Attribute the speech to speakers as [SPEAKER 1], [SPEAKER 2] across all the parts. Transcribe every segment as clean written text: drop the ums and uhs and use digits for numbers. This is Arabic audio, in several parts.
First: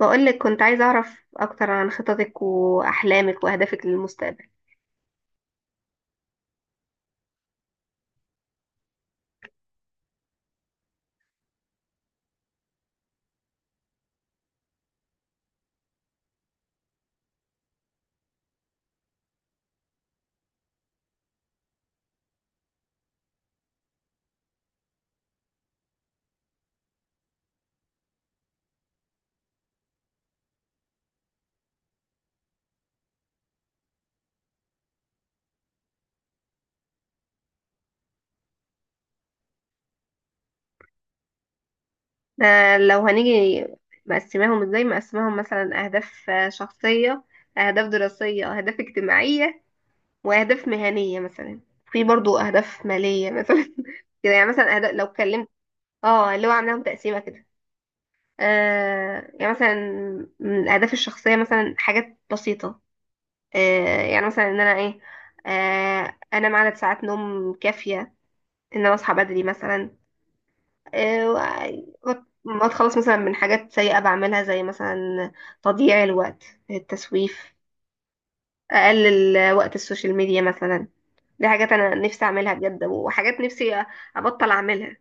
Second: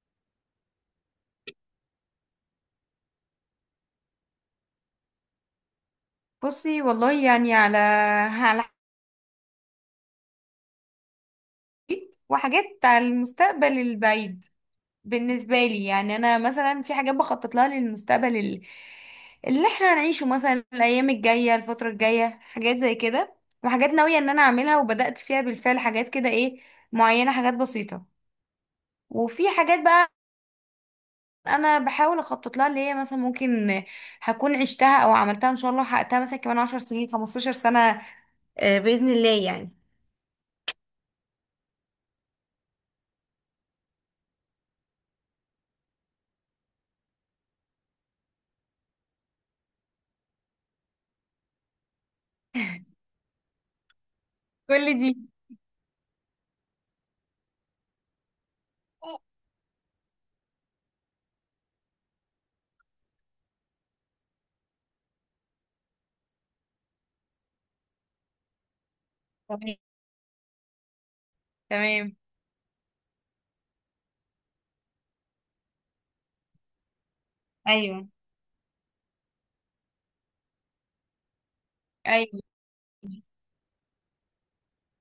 [SPEAKER 1] بقولك كنت عايزة أعرف أكتر عن خططك وأحلامك وأهدافك للمستقبل.
[SPEAKER 2] بصي والله يعني على على حاجات وحاجات على المستقبل البعيد. بالنسبة لي يعني أنا مثلا في حاجات بخطط لها للمستقبل اللي احنا هنعيشه، مثلا الأيام الجاية، الفترة الجاية، حاجات زي كده. وحاجات ناوية إن أنا أعملها وبدأت فيها بالفعل، حاجات كده معينة، حاجات بسيطة. وفي حاجات بقى أنا بحاول أخطط لها، اللي هي مثلا ممكن هكون عشتها أو عملتها إن شاء الله وحققتها مثلا كمان 10 سنين، 15 سنة. آه، بإذن الله يعني.
[SPEAKER 1] ده لو هنيجي، مقسماهم مثلا أهداف شخصية، أهداف دراسية، أهداف اجتماعية، وأهداف مهنية مثلا. في برضو أهداف مالية مثلا كده يعني. مثلا
[SPEAKER 2] كل
[SPEAKER 1] أهداف لو اتكلمت، اه اللي هو عاملاهم تقسيمة كده. يعني مثلا من الأهداف الشخصية مثلا حاجات بسيطة. يعني مثلا إن أنا إيه، أنام عدد ساعات نوم كافية، إن أنا أصحى بدري
[SPEAKER 2] دي
[SPEAKER 1] مثلا. آه،
[SPEAKER 2] تمام.
[SPEAKER 1] وأ- ما اتخلص مثلا من حاجات سيئة بعملها، زي مثلا تضييع الوقت، التسويف،
[SPEAKER 2] ايوه.
[SPEAKER 1] اقلل وقت السوشيال ميديا مثلا. دي حاجات انا نفسي
[SPEAKER 2] ايوه،
[SPEAKER 1] اعملها بجد، وحاجات نفسي ابطل اعملها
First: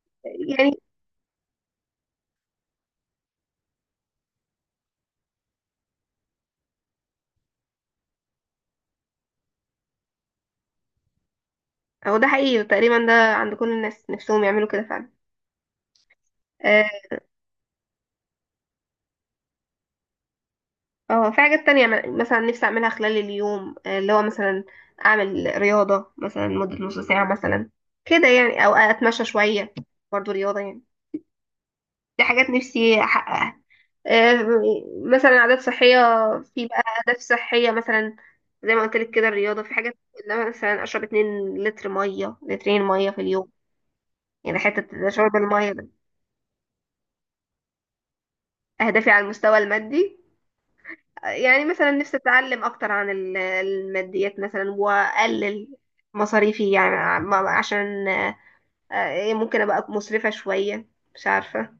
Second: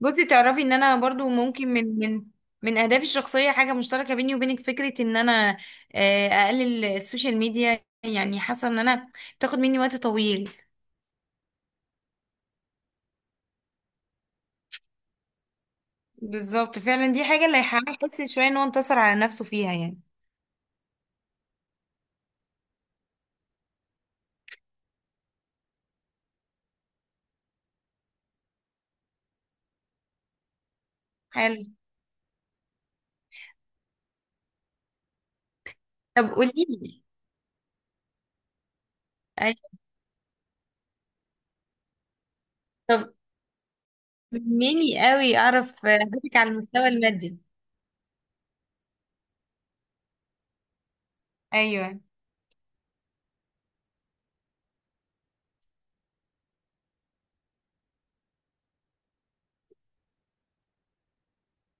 [SPEAKER 2] بصي تعرفي ان
[SPEAKER 1] يعني.
[SPEAKER 2] انا برضو ممكن من اهدافي الشخصيه حاجه مشتركه بيني وبينك، فكره ان انا اقلل السوشيال ميديا. يعني حاسه ان انا بتاخد مني وقت طويل.
[SPEAKER 1] هو ده حقيقي، تقريبا ده عند كل الناس نفسهم يعملوا كده فعلا.
[SPEAKER 2] بالظبط
[SPEAKER 1] اه.
[SPEAKER 2] فعلا، دي حاجه اللي هيخليه يحس شويه ان هو انتصر على نفسه فيها يعني.
[SPEAKER 1] في حاجات تانية، مثلا نفسي اعملها خلال اليوم، اللي هو مثلا اعمل رياضة مثلا مدة نص ساعة مثلا كده يعني، او اتمشى شوية برضو رياضة يعني.
[SPEAKER 2] حلو.
[SPEAKER 1] دي حاجات نفسي احققها. آه، مثلا عادات صحية.
[SPEAKER 2] طب قولي
[SPEAKER 1] في بقى
[SPEAKER 2] لي.
[SPEAKER 1] أهداف صحية مثلا زي ما قلت لك كده الرياضة، في
[SPEAKER 2] أيوة.
[SPEAKER 1] حاجات إن أنا مثلا أشرب 2 لتر مية، لترين مية
[SPEAKER 2] طب
[SPEAKER 1] في اليوم يعني.
[SPEAKER 2] مني
[SPEAKER 1] حتة شرب
[SPEAKER 2] قوي
[SPEAKER 1] المية
[SPEAKER 2] اعرف
[SPEAKER 1] ده
[SPEAKER 2] اهدافك على المستوى المادي.
[SPEAKER 1] أهدافي على المستوى المادي. يعني مثلا
[SPEAKER 2] ايوه.
[SPEAKER 1] نفسي أتعلم أكتر عن الماديات مثلا، وأقلل مصاريفي يعني، عشان ممكن أبقى مسرفة شوية، مش عارفة.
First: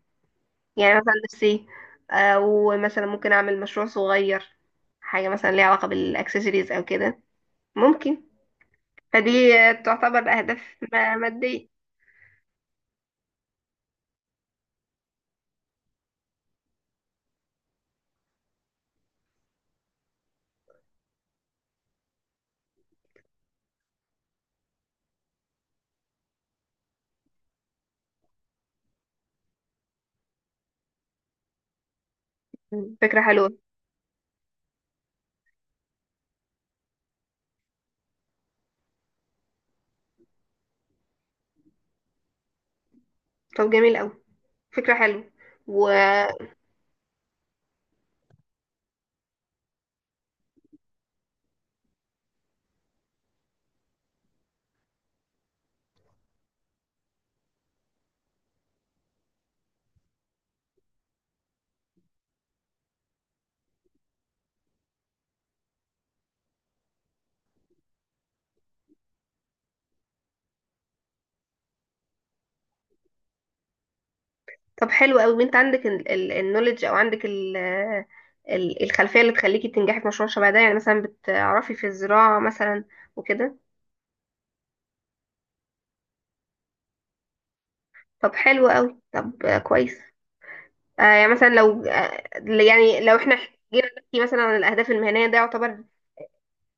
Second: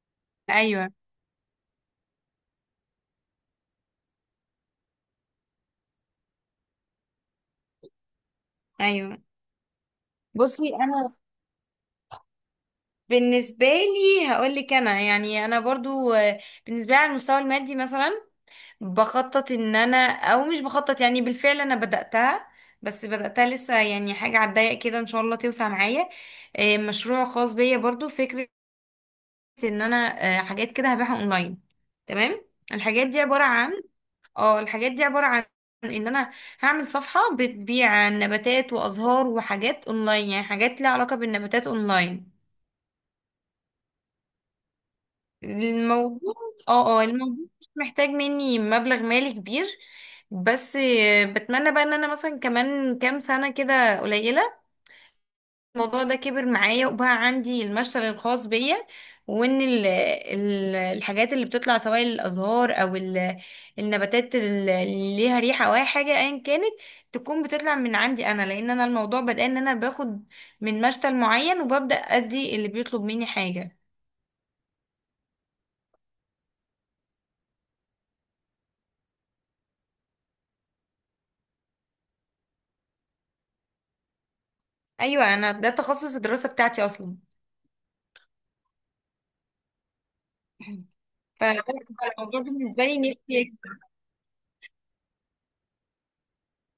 [SPEAKER 2] ايوه.
[SPEAKER 1] يعني مثلا نفسي، ومثلا ممكن أعمل مشروع صغير، حاجة مثلا ليها علاقة بالأكسسوارز أو كده ممكن.
[SPEAKER 2] ايوه،
[SPEAKER 1] فدي تعتبر أهداف
[SPEAKER 2] بصي انا
[SPEAKER 1] مادية.
[SPEAKER 2] بالنسبة لي هقولك. أنا برضو بالنسبة لي على المستوى المادي مثلا بخطط إن أنا، أو مش بخطط، يعني بالفعل أنا بدأتها، بس بدأتها لسه، يعني حاجة على الضيق كده إن شاء الله توسع معايا. مشروع خاص بيا برضو، فكرة إن أنا حاجات كده هبيعها أونلاين. تمام.
[SPEAKER 1] مم.
[SPEAKER 2] الحاجات دي
[SPEAKER 1] فكرة
[SPEAKER 2] عبارة
[SPEAKER 1] حلوة.
[SPEAKER 2] عن، اه الحاجات دي عبارة عن ان انا هعمل صفحة بتبيع نباتات وازهار وحاجات اونلاين. يعني حاجات ليها علاقة بالنباتات اونلاين.
[SPEAKER 1] طب جميل أوي، فكرة حلوة. و
[SPEAKER 2] الموضوع، اه الموضوع مش محتاج مني مبلغ مالي كبير، بس بتمنى بقى ان انا مثلا كمان كام سنة كده قليلة الموضوع ده كبر معايا وبقى عندي المشتل الخاص بيا، وان ال ال الحاجات اللي بتطلع، سواء الازهار او النباتات اللي ليها ريحة او اي حاجة ايا كانت، تكون بتطلع من عندي انا. لان انا الموضوع بدأ ان انا باخد من مشتل معين وببدأ ادي اللي بيطلب مني حاجة.
[SPEAKER 1] طب حلو أوي، أنت عندك النولج أو عندك ال، الخلفية اللي تخليكي تنجحي في مشروع شبه ده، يعني مثلا بتعرفي في الزراعة مثلا وكده.
[SPEAKER 2] ايوه، انا ده تخصص الدراسة بتاعتي اصلا.
[SPEAKER 1] طب حلو أوي، طب كويس.
[SPEAKER 2] فبس
[SPEAKER 1] يعني مثلا لو
[SPEAKER 2] الموضوع بالنسبه
[SPEAKER 1] يعني
[SPEAKER 2] لي
[SPEAKER 1] لو احنا
[SPEAKER 2] نفسي.
[SPEAKER 1] جينا نحكي مثلا عن الأهداف المهنية، ده يعتبر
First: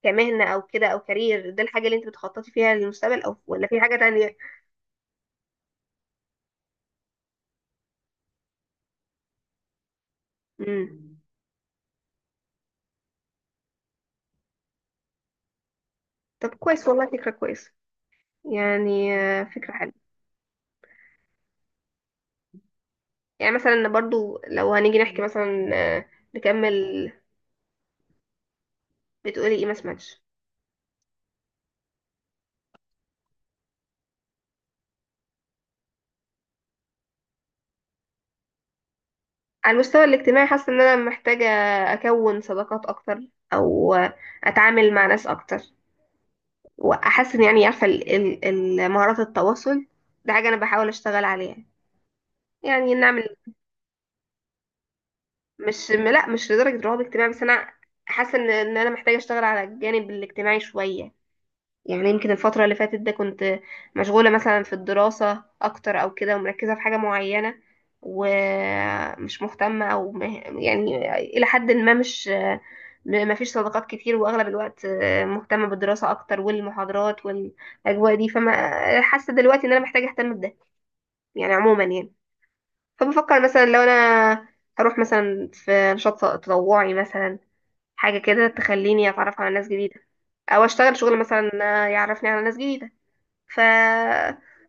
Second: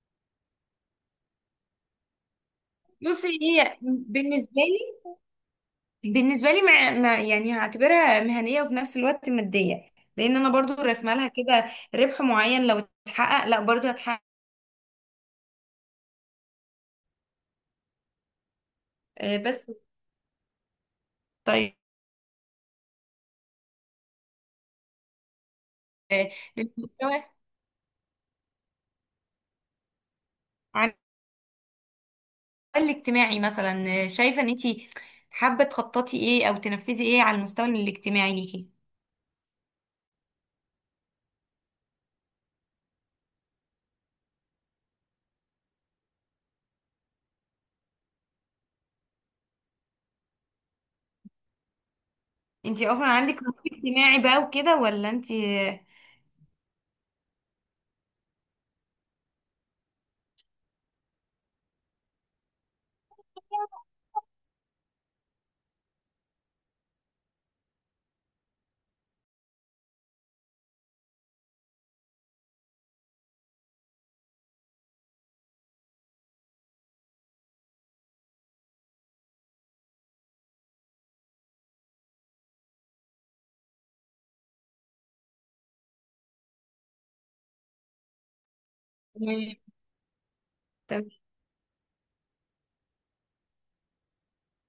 [SPEAKER 1] كمهنة أو كده أو كارير. ده الحاجة اللي أنت بتخططي فيها للمستقبل، أو
[SPEAKER 2] بصي
[SPEAKER 1] ولا
[SPEAKER 2] هي
[SPEAKER 1] في حاجة تانية؟
[SPEAKER 2] بالنسبه لي بالنسبه لي مع، يعني هعتبرها مهنيه وفي نفس الوقت ماديه، لان انا برضو
[SPEAKER 1] مم.
[SPEAKER 2] راسمه لها كده، ربح معين لو اتحقق لا برضو هتحقق.
[SPEAKER 1] طب كويس والله، فكرة كويسة يعني،
[SPEAKER 2] آه، بس.
[SPEAKER 1] فكرة حلوة.
[SPEAKER 2] طيب
[SPEAKER 1] يعني مثلا برضو لو هنيجي نحكي مثلا،
[SPEAKER 2] آه،
[SPEAKER 1] نكمل.
[SPEAKER 2] للمستوى،
[SPEAKER 1] بتقولي ايه؟ ما سمعتش.
[SPEAKER 2] على المستوى الاجتماعي مثلا، شايفه ان انت حابه تخططي ايه او تنفذي ايه على المستوى الاجتماعي ليكي؟
[SPEAKER 1] على المستوى الاجتماعي، حاسة ان انا محتاجة اكون صداقات اكتر، او اتعامل مع ناس اكتر واحسن يعني، عارفة مهارات التواصل. ده حاجة انا بحاول اشتغل عليها
[SPEAKER 2] انت
[SPEAKER 1] يعني.
[SPEAKER 2] اصلا
[SPEAKER 1] نعمل،
[SPEAKER 2] عندك رهاب اجتماعي بقى وكده ولا انت؟ آه،
[SPEAKER 1] مش لدرجة رهاب اجتماعي، بس انا حاسة ان انا محتاجة اشتغل على الجانب الاجتماعي شوية. يعني يمكن الفترة اللي فاتت ده كنت مشغولة مثلا في الدراسة أكتر أو كده، ومركزة في حاجة معينة، ومش مهتمة أو يعني إلى حد ما مش، ما فيش صداقات كتير، وأغلب الوقت مهتمة بالدراسة أكتر والمحاضرات والأجواء دي. فما حاسة دلوقتي إن أنا محتاجة أهتم بده يعني عموما يعني. فبفكر مثلا لو أنا هروح مثلا في نشاط تطوعي مثلا، حاجة كده تخليني أتعرف على ناس
[SPEAKER 2] تمام.
[SPEAKER 1] جديدة، أو أشتغل
[SPEAKER 2] تمام.
[SPEAKER 1] شغل مثلا يعرفني على ناس جديدة. ف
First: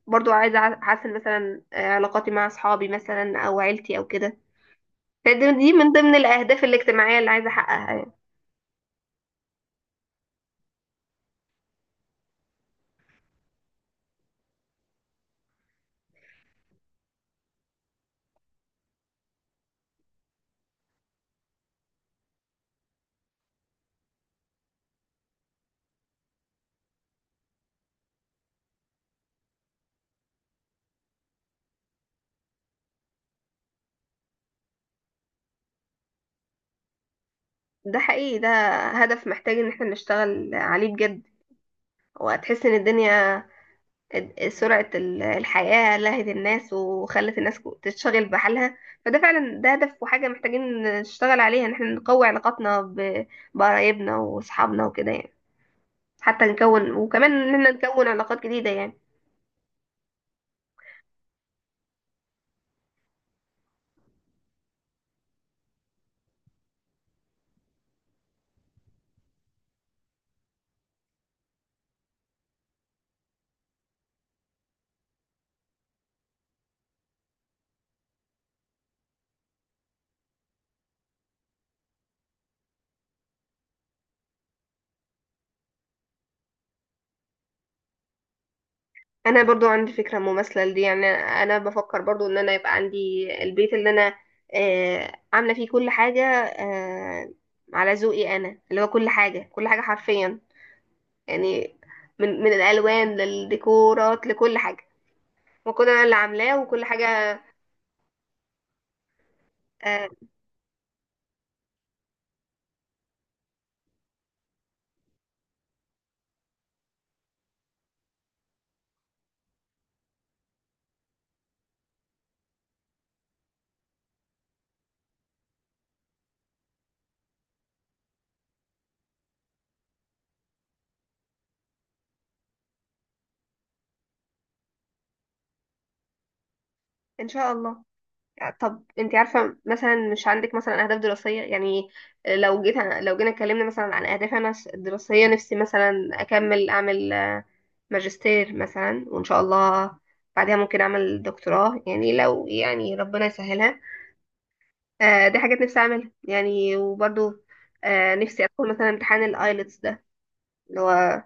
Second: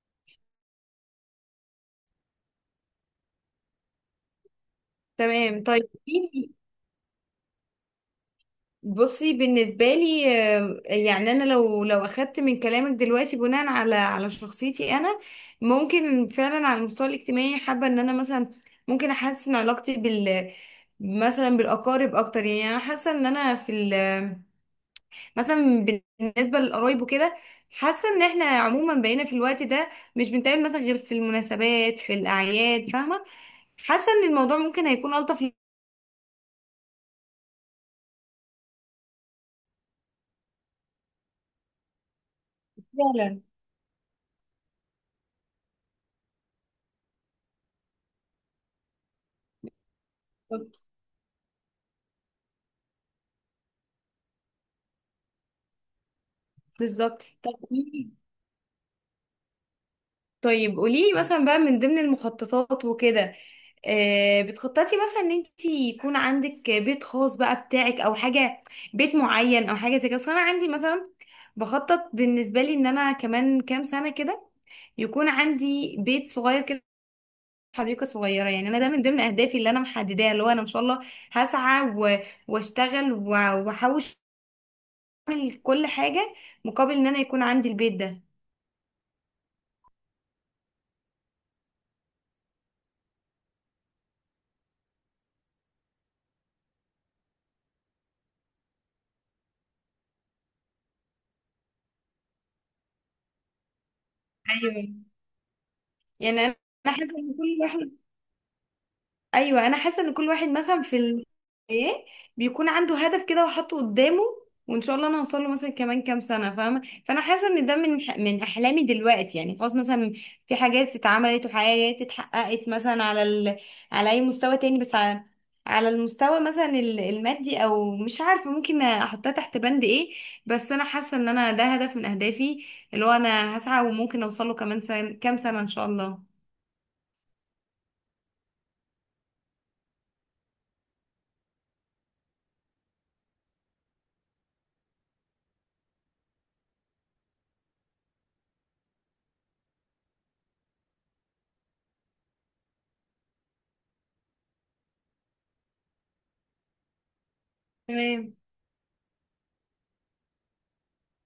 [SPEAKER 1] برضو عايزة أحسن مثلا علاقاتي مع أصحابي مثلا أو عيلتي أو كده. فدي
[SPEAKER 2] تمام.
[SPEAKER 1] دي
[SPEAKER 2] طيب،
[SPEAKER 1] من ضمن الأهداف الاجتماعية اللي عايزة أحققها يعني.
[SPEAKER 2] بصي بالنسبة لي يعني أنا لو لو أخدت من كلامك دلوقتي بناء على على شخصيتي أنا، ممكن فعلا على المستوى الاجتماعي حابة إن أنا مثلا ممكن أحسن علاقتي مثلا بالأقارب أكتر. يعني أنا حاسة إن أنا في ال مثلا بالنسبة للقرايب وكده، حاسة إن إحنا عموما بقينا في الوقت ده مش بنتقابل مثلا غير في المناسبات في الأعياد، فاهمة؟ حاسة إن الموضوع ممكن هيكون ألطف.
[SPEAKER 1] ده حقيقي، ده هدف محتاج إن احنا نشتغل عليه بجد. وهتحس إن الدنيا،
[SPEAKER 2] فعلا.
[SPEAKER 1] سرعة الحياة لهت الناس، وخلت الناس تشتغل بحالها. فده فعلا ده هدف وحاجة محتاجين نشتغل عليها، إن احنا نقوي علاقاتنا بقرايبنا وأصحابنا وكده يعني، حتى نكون،
[SPEAKER 2] بالظبط،
[SPEAKER 1] وكمان
[SPEAKER 2] طب
[SPEAKER 1] إن احنا نكون
[SPEAKER 2] قوليلي،
[SPEAKER 1] علاقات جديدة يعني.
[SPEAKER 2] طيب قوليلي مثلا بقى من ضمن المخططات وكده، بتخططي مثلا ان انت يكون عندك بيت خاص بقى بتاعك او حاجه، بيت معين او حاجه زي كده؟ أصل انا عندي مثلا بخطط، بالنسبه لي ان انا كمان كام سنه كده يكون عندي بيت صغير كده، حديقه صغيره. يعني انا ده من ضمن اهدافي اللي انا محدداها، اللي هو انا ان شاء الله هسعى و- واشتغل واحوش، اعمل كل حاجه مقابل ان انا يكون عندي البيت ده.
[SPEAKER 1] انا برضو عندي فكره مماثله لدي يعني، انا بفكر برضو ان انا يبقى عندي البيت اللي انا آه عامله فيه كل حاجه، آه على ذوقي انا، اللي هو كل حاجه كل حاجه حرفيا يعني، من الالوان للديكورات لكل حاجه،
[SPEAKER 2] ايوه.
[SPEAKER 1] وكل انا اللي
[SPEAKER 2] يعني انا،
[SPEAKER 1] عاملاه وكل
[SPEAKER 2] حاسه ان
[SPEAKER 1] حاجه.
[SPEAKER 2] كل واحد، ايوه انا حاسه
[SPEAKER 1] آه،
[SPEAKER 2] ان كل واحد مثلا ايه، بيكون عنده هدف كده وحاطه قدامه، وان شاء الله انا هوصل له مثلا كمان كام سنه، فاهمه؟ فانا حاسه ان ده من احلامي دلوقتي. يعني خلاص مثلا في حاجات اتعملت وحاجات اتحققت مثلا على اي مستوى تاني، بس على على المستوى مثلا المادي او مش عارفه ممكن احطها تحت بند ايه، بس انا حاسه ان انا ده هدف من اهدافي، اللي هو انا هسعى وممكن اوصل له كمان كام سنه ان شاء الله.
[SPEAKER 1] ان شاء الله. طب انت عارفه، مثلا مش عندك مثلا اهداف دراسيه يعني؟ لو جينا اتكلمنا مثلا عن اهدافي انا الدراسيه، نفسي مثلا اكمل اعمل ماجستير مثلا، وان شاء الله بعدها ممكن اعمل دكتوراه يعني، لو يعني ربنا يسهلها. آه دي حاجات نفسي اعملها يعني، وبرضو آه
[SPEAKER 2] تمام.
[SPEAKER 1] نفسي ادخل مثلا امتحان الايلتس ده، اللي هو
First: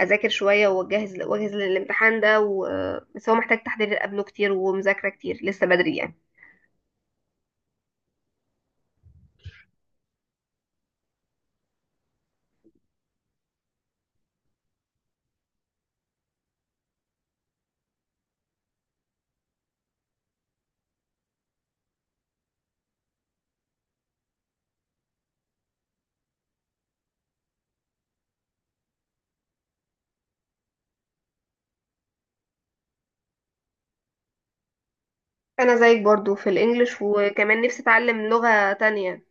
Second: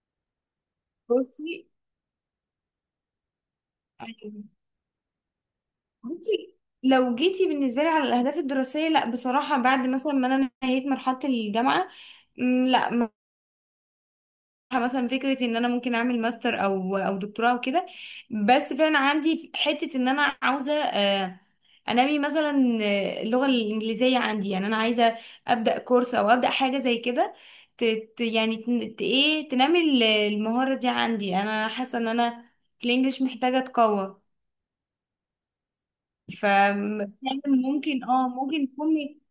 [SPEAKER 1] اذاكر شويه واجهز
[SPEAKER 2] بصي
[SPEAKER 1] واجهز للامتحان ده و... بس هو محتاج تحضير قبله كتير، ومذاكره كتير لسه بدري يعني.
[SPEAKER 2] بصي لو جيتي بالنسبة لي على الأهداف الدراسية، لا بصراحة بعد مثلا ما أنا نهيت مرحلة الجامعة، مم، لا م- مثلا فكرة إن أنا ممكن أعمل ماستر أو دكتوراه وكده، بس فعلا عندي حتة إن أنا عاوزة أنمي مثلا اللغة الإنجليزية عندي. يعني أنا عايزة أبدأ كورس أو أبدأ حاجة زي كده، ت- ت- يعني تن- ت- إيه تنمي المهارة دي عندي. أنا حاسة إن أنا في الإنجليش محتاجة أتقوى.
[SPEAKER 1] انا زيك برضو في الانجليش،
[SPEAKER 2] فكان
[SPEAKER 1] وكمان نفسي
[SPEAKER 2] ممكن،
[SPEAKER 1] اتعلم
[SPEAKER 2] ممكن
[SPEAKER 1] لغه
[SPEAKER 2] تكون.
[SPEAKER 1] تانية.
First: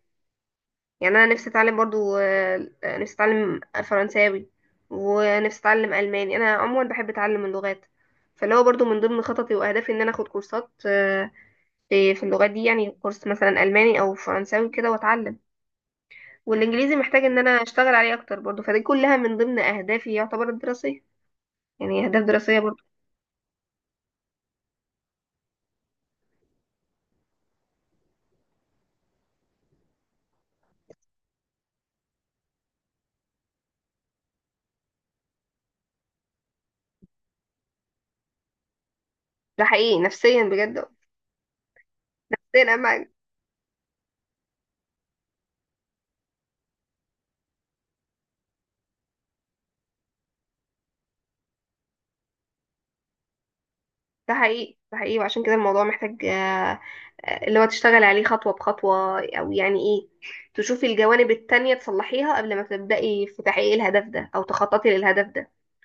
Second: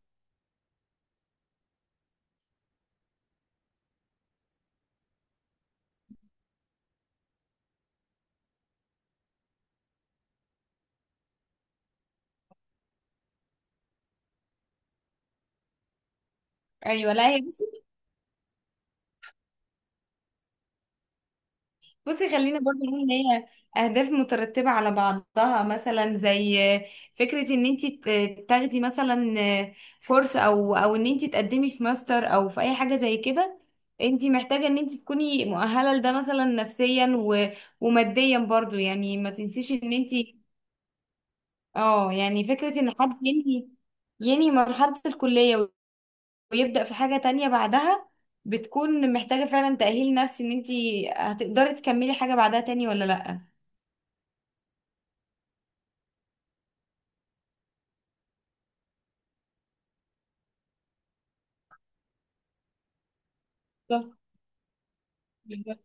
[SPEAKER 1] يعني انا نفسي اتعلم برضو نفسي اتعلم فرنساوي، ونفسي اتعلم الماني. انا عموما بحب اتعلم اللغات. فاللي هو برضو من ضمن خططي واهدافي ان انا اخد كورسات في اللغات دي يعني، كورس مثلا الماني او فرنساوي كده واتعلم. والانجليزي
[SPEAKER 2] ايوه.
[SPEAKER 1] محتاج
[SPEAKER 2] لا
[SPEAKER 1] ان
[SPEAKER 2] هي
[SPEAKER 1] انا
[SPEAKER 2] بصي،
[SPEAKER 1] اشتغل عليه اكتر برضو. فدي كلها من ضمن اهدافي، يعتبر الدراسيه، يعني اهداف
[SPEAKER 2] خلينا
[SPEAKER 1] دراسيه
[SPEAKER 2] برضه
[SPEAKER 1] برضو.
[SPEAKER 2] نقول ان هي اهداف مترتبه على بعضها، مثلا زي فكره ان انت تاخدي مثلا كورس او ان انت تقدمي في ماستر او في اي حاجه زي كده، انت محتاجه ان انت تكوني مؤهله لده مثلا نفسيا وماديا برضه. يعني ما
[SPEAKER 1] ده
[SPEAKER 2] تنسيش ان
[SPEAKER 1] حقيقي،
[SPEAKER 2] انت،
[SPEAKER 1] نفسيا بجد.
[SPEAKER 2] اه يعني
[SPEAKER 1] نفسيا
[SPEAKER 2] فكره ان
[SPEAKER 1] اهم.
[SPEAKER 2] حد ينهي مرحله الكليه ويبدأ في حاجة تانية بعدها، بتكون محتاجة فعلا تأهيل نفسي ان انتي هتقدري تكملي حاجة بعدها تاني ولا لأ.
[SPEAKER 1] ده حقيقي، ده حقيقي. وعشان كده الموضوع محتاج اللي هو تشتغل عليه خطوة بخطوة، أو يعني إيه، تشوفي الجوانب التانية تصلحيها قبل ما تبدأي في تحقيق الهدف
[SPEAKER 2] بالظبط.
[SPEAKER 1] ده، أو تخططي للهدف ده.
[SPEAKER 2] بالظبط.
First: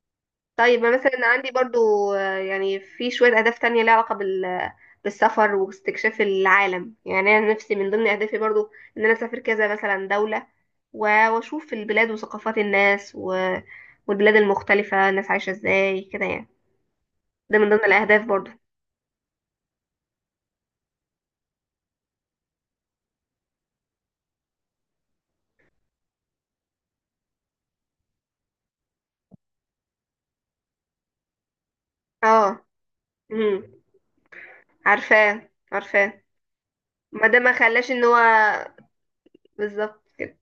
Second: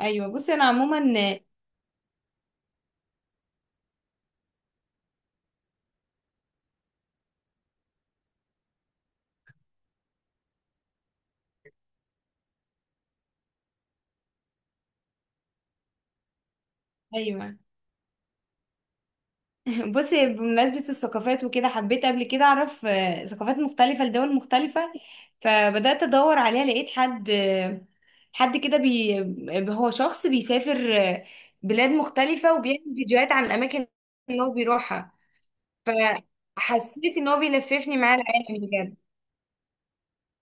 [SPEAKER 2] ايوه بصي انا
[SPEAKER 1] طيب، ما
[SPEAKER 2] عموما.
[SPEAKER 1] مثلا عندي برضو يعني في شوية أهداف تانية ليها علاقة بال، بالسفر واستكشاف العالم. يعني أنا نفسي من ضمن أهدافي برضو، إن أنا أسافر كذا مثلا دولة، و- وأشوف البلاد وثقافات الناس و... والبلاد المختلفة، الناس عايشة إزاي كده يعني. ده
[SPEAKER 2] ايوه.
[SPEAKER 1] من ضمن الأهداف برضو.
[SPEAKER 2] بصي بمناسبة الثقافات وكده، حبيت قبل كده اعرف ثقافات مختلفة لدول مختلفة، فبدأت ادور عليها، لقيت حد، حد كده هو شخص بيسافر بلاد مختلفة
[SPEAKER 1] اه.
[SPEAKER 2] وبيعمل فيديوهات عن
[SPEAKER 1] امم.
[SPEAKER 2] الاماكن اللي هو بيروحها.
[SPEAKER 1] عارفاه عارفاه.
[SPEAKER 2] فحسيت
[SPEAKER 1] ما
[SPEAKER 2] ان
[SPEAKER 1] ده
[SPEAKER 2] هو
[SPEAKER 1] ما خلاش
[SPEAKER 2] بيلففني
[SPEAKER 1] ان هو،
[SPEAKER 2] معاه العالم.
[SPEAKER 1] بالظبط كده.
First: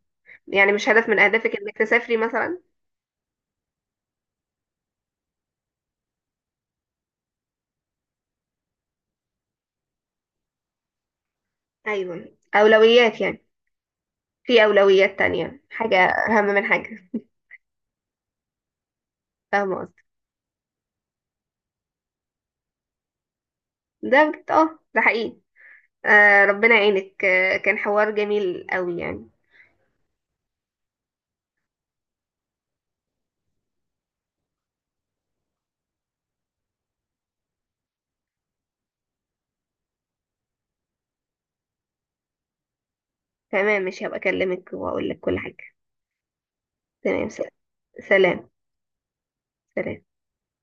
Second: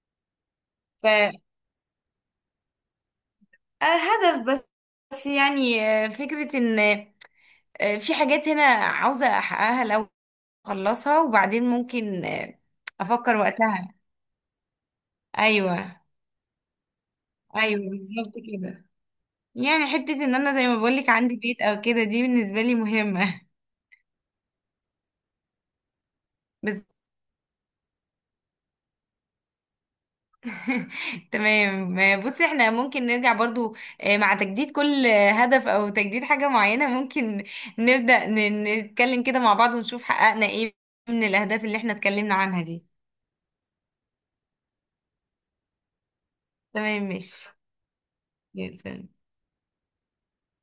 [SPEAKER 1] يعني مش هدف من
[SPEAKER 2] بجد.
[SPEAKER 1] اهدافك انك تسافري مثلا؟
[SPEAKER 2] آه، هدف، بس بس يعني فكرة ان في حاجات هنا عاوزة احققها، لو اخلصها وبعدين ممكن
[SPEAKER 1] ايوه، اولويات
[SPEAKER 2] افكر
[SPEAKER 1] يعني،
[SPEAKER 2] وقتها.
[SPEAKER 1] في اولويات تانية، حاجة
[SPEAKER 2] ايوه.
[SPEAKER 1] اهم من حاجة.
[SPEAKER 2] ايوه بالظبط كده.
[SPEAKER 1] فاهمة
[SPEAKER 2] يعني
[SPEAKER 1] قصدي.
[SPEAKER 2] حتة ان انا زي ما بقولك عندي بيت او كده، دي بالنسبة لي مهمة.
[SPEAKER 1] ده بجد اه، ده حقيقي. آه ربنا
[SPEAKER 2] بس.
[SPEAKER 1] يعينك. آه كان حوار جميل قوي يعني.
[SPEAKER 2] تمام. بصي احنا ممكن نرجع برضو مع تجديد كل هدف او تجديد حاجة معينة، ممكن نبدأ نتكلم كده مع بعض ونشوف حققنا ايه من الاهداف اللي احنا اتكلمنا عنها دي.
[SPEAKER 1] تمام، مش هبقى اكلمك واقول لك كل حاجة.
[SPEAKER 2] تمام
[SPEAKER 1] تمام.
[SPEAKER 2] ماشي.
[SPEAKER 1] سلام.
[SPEAKER 2] جدا.
[SPEAKER 1] سلام.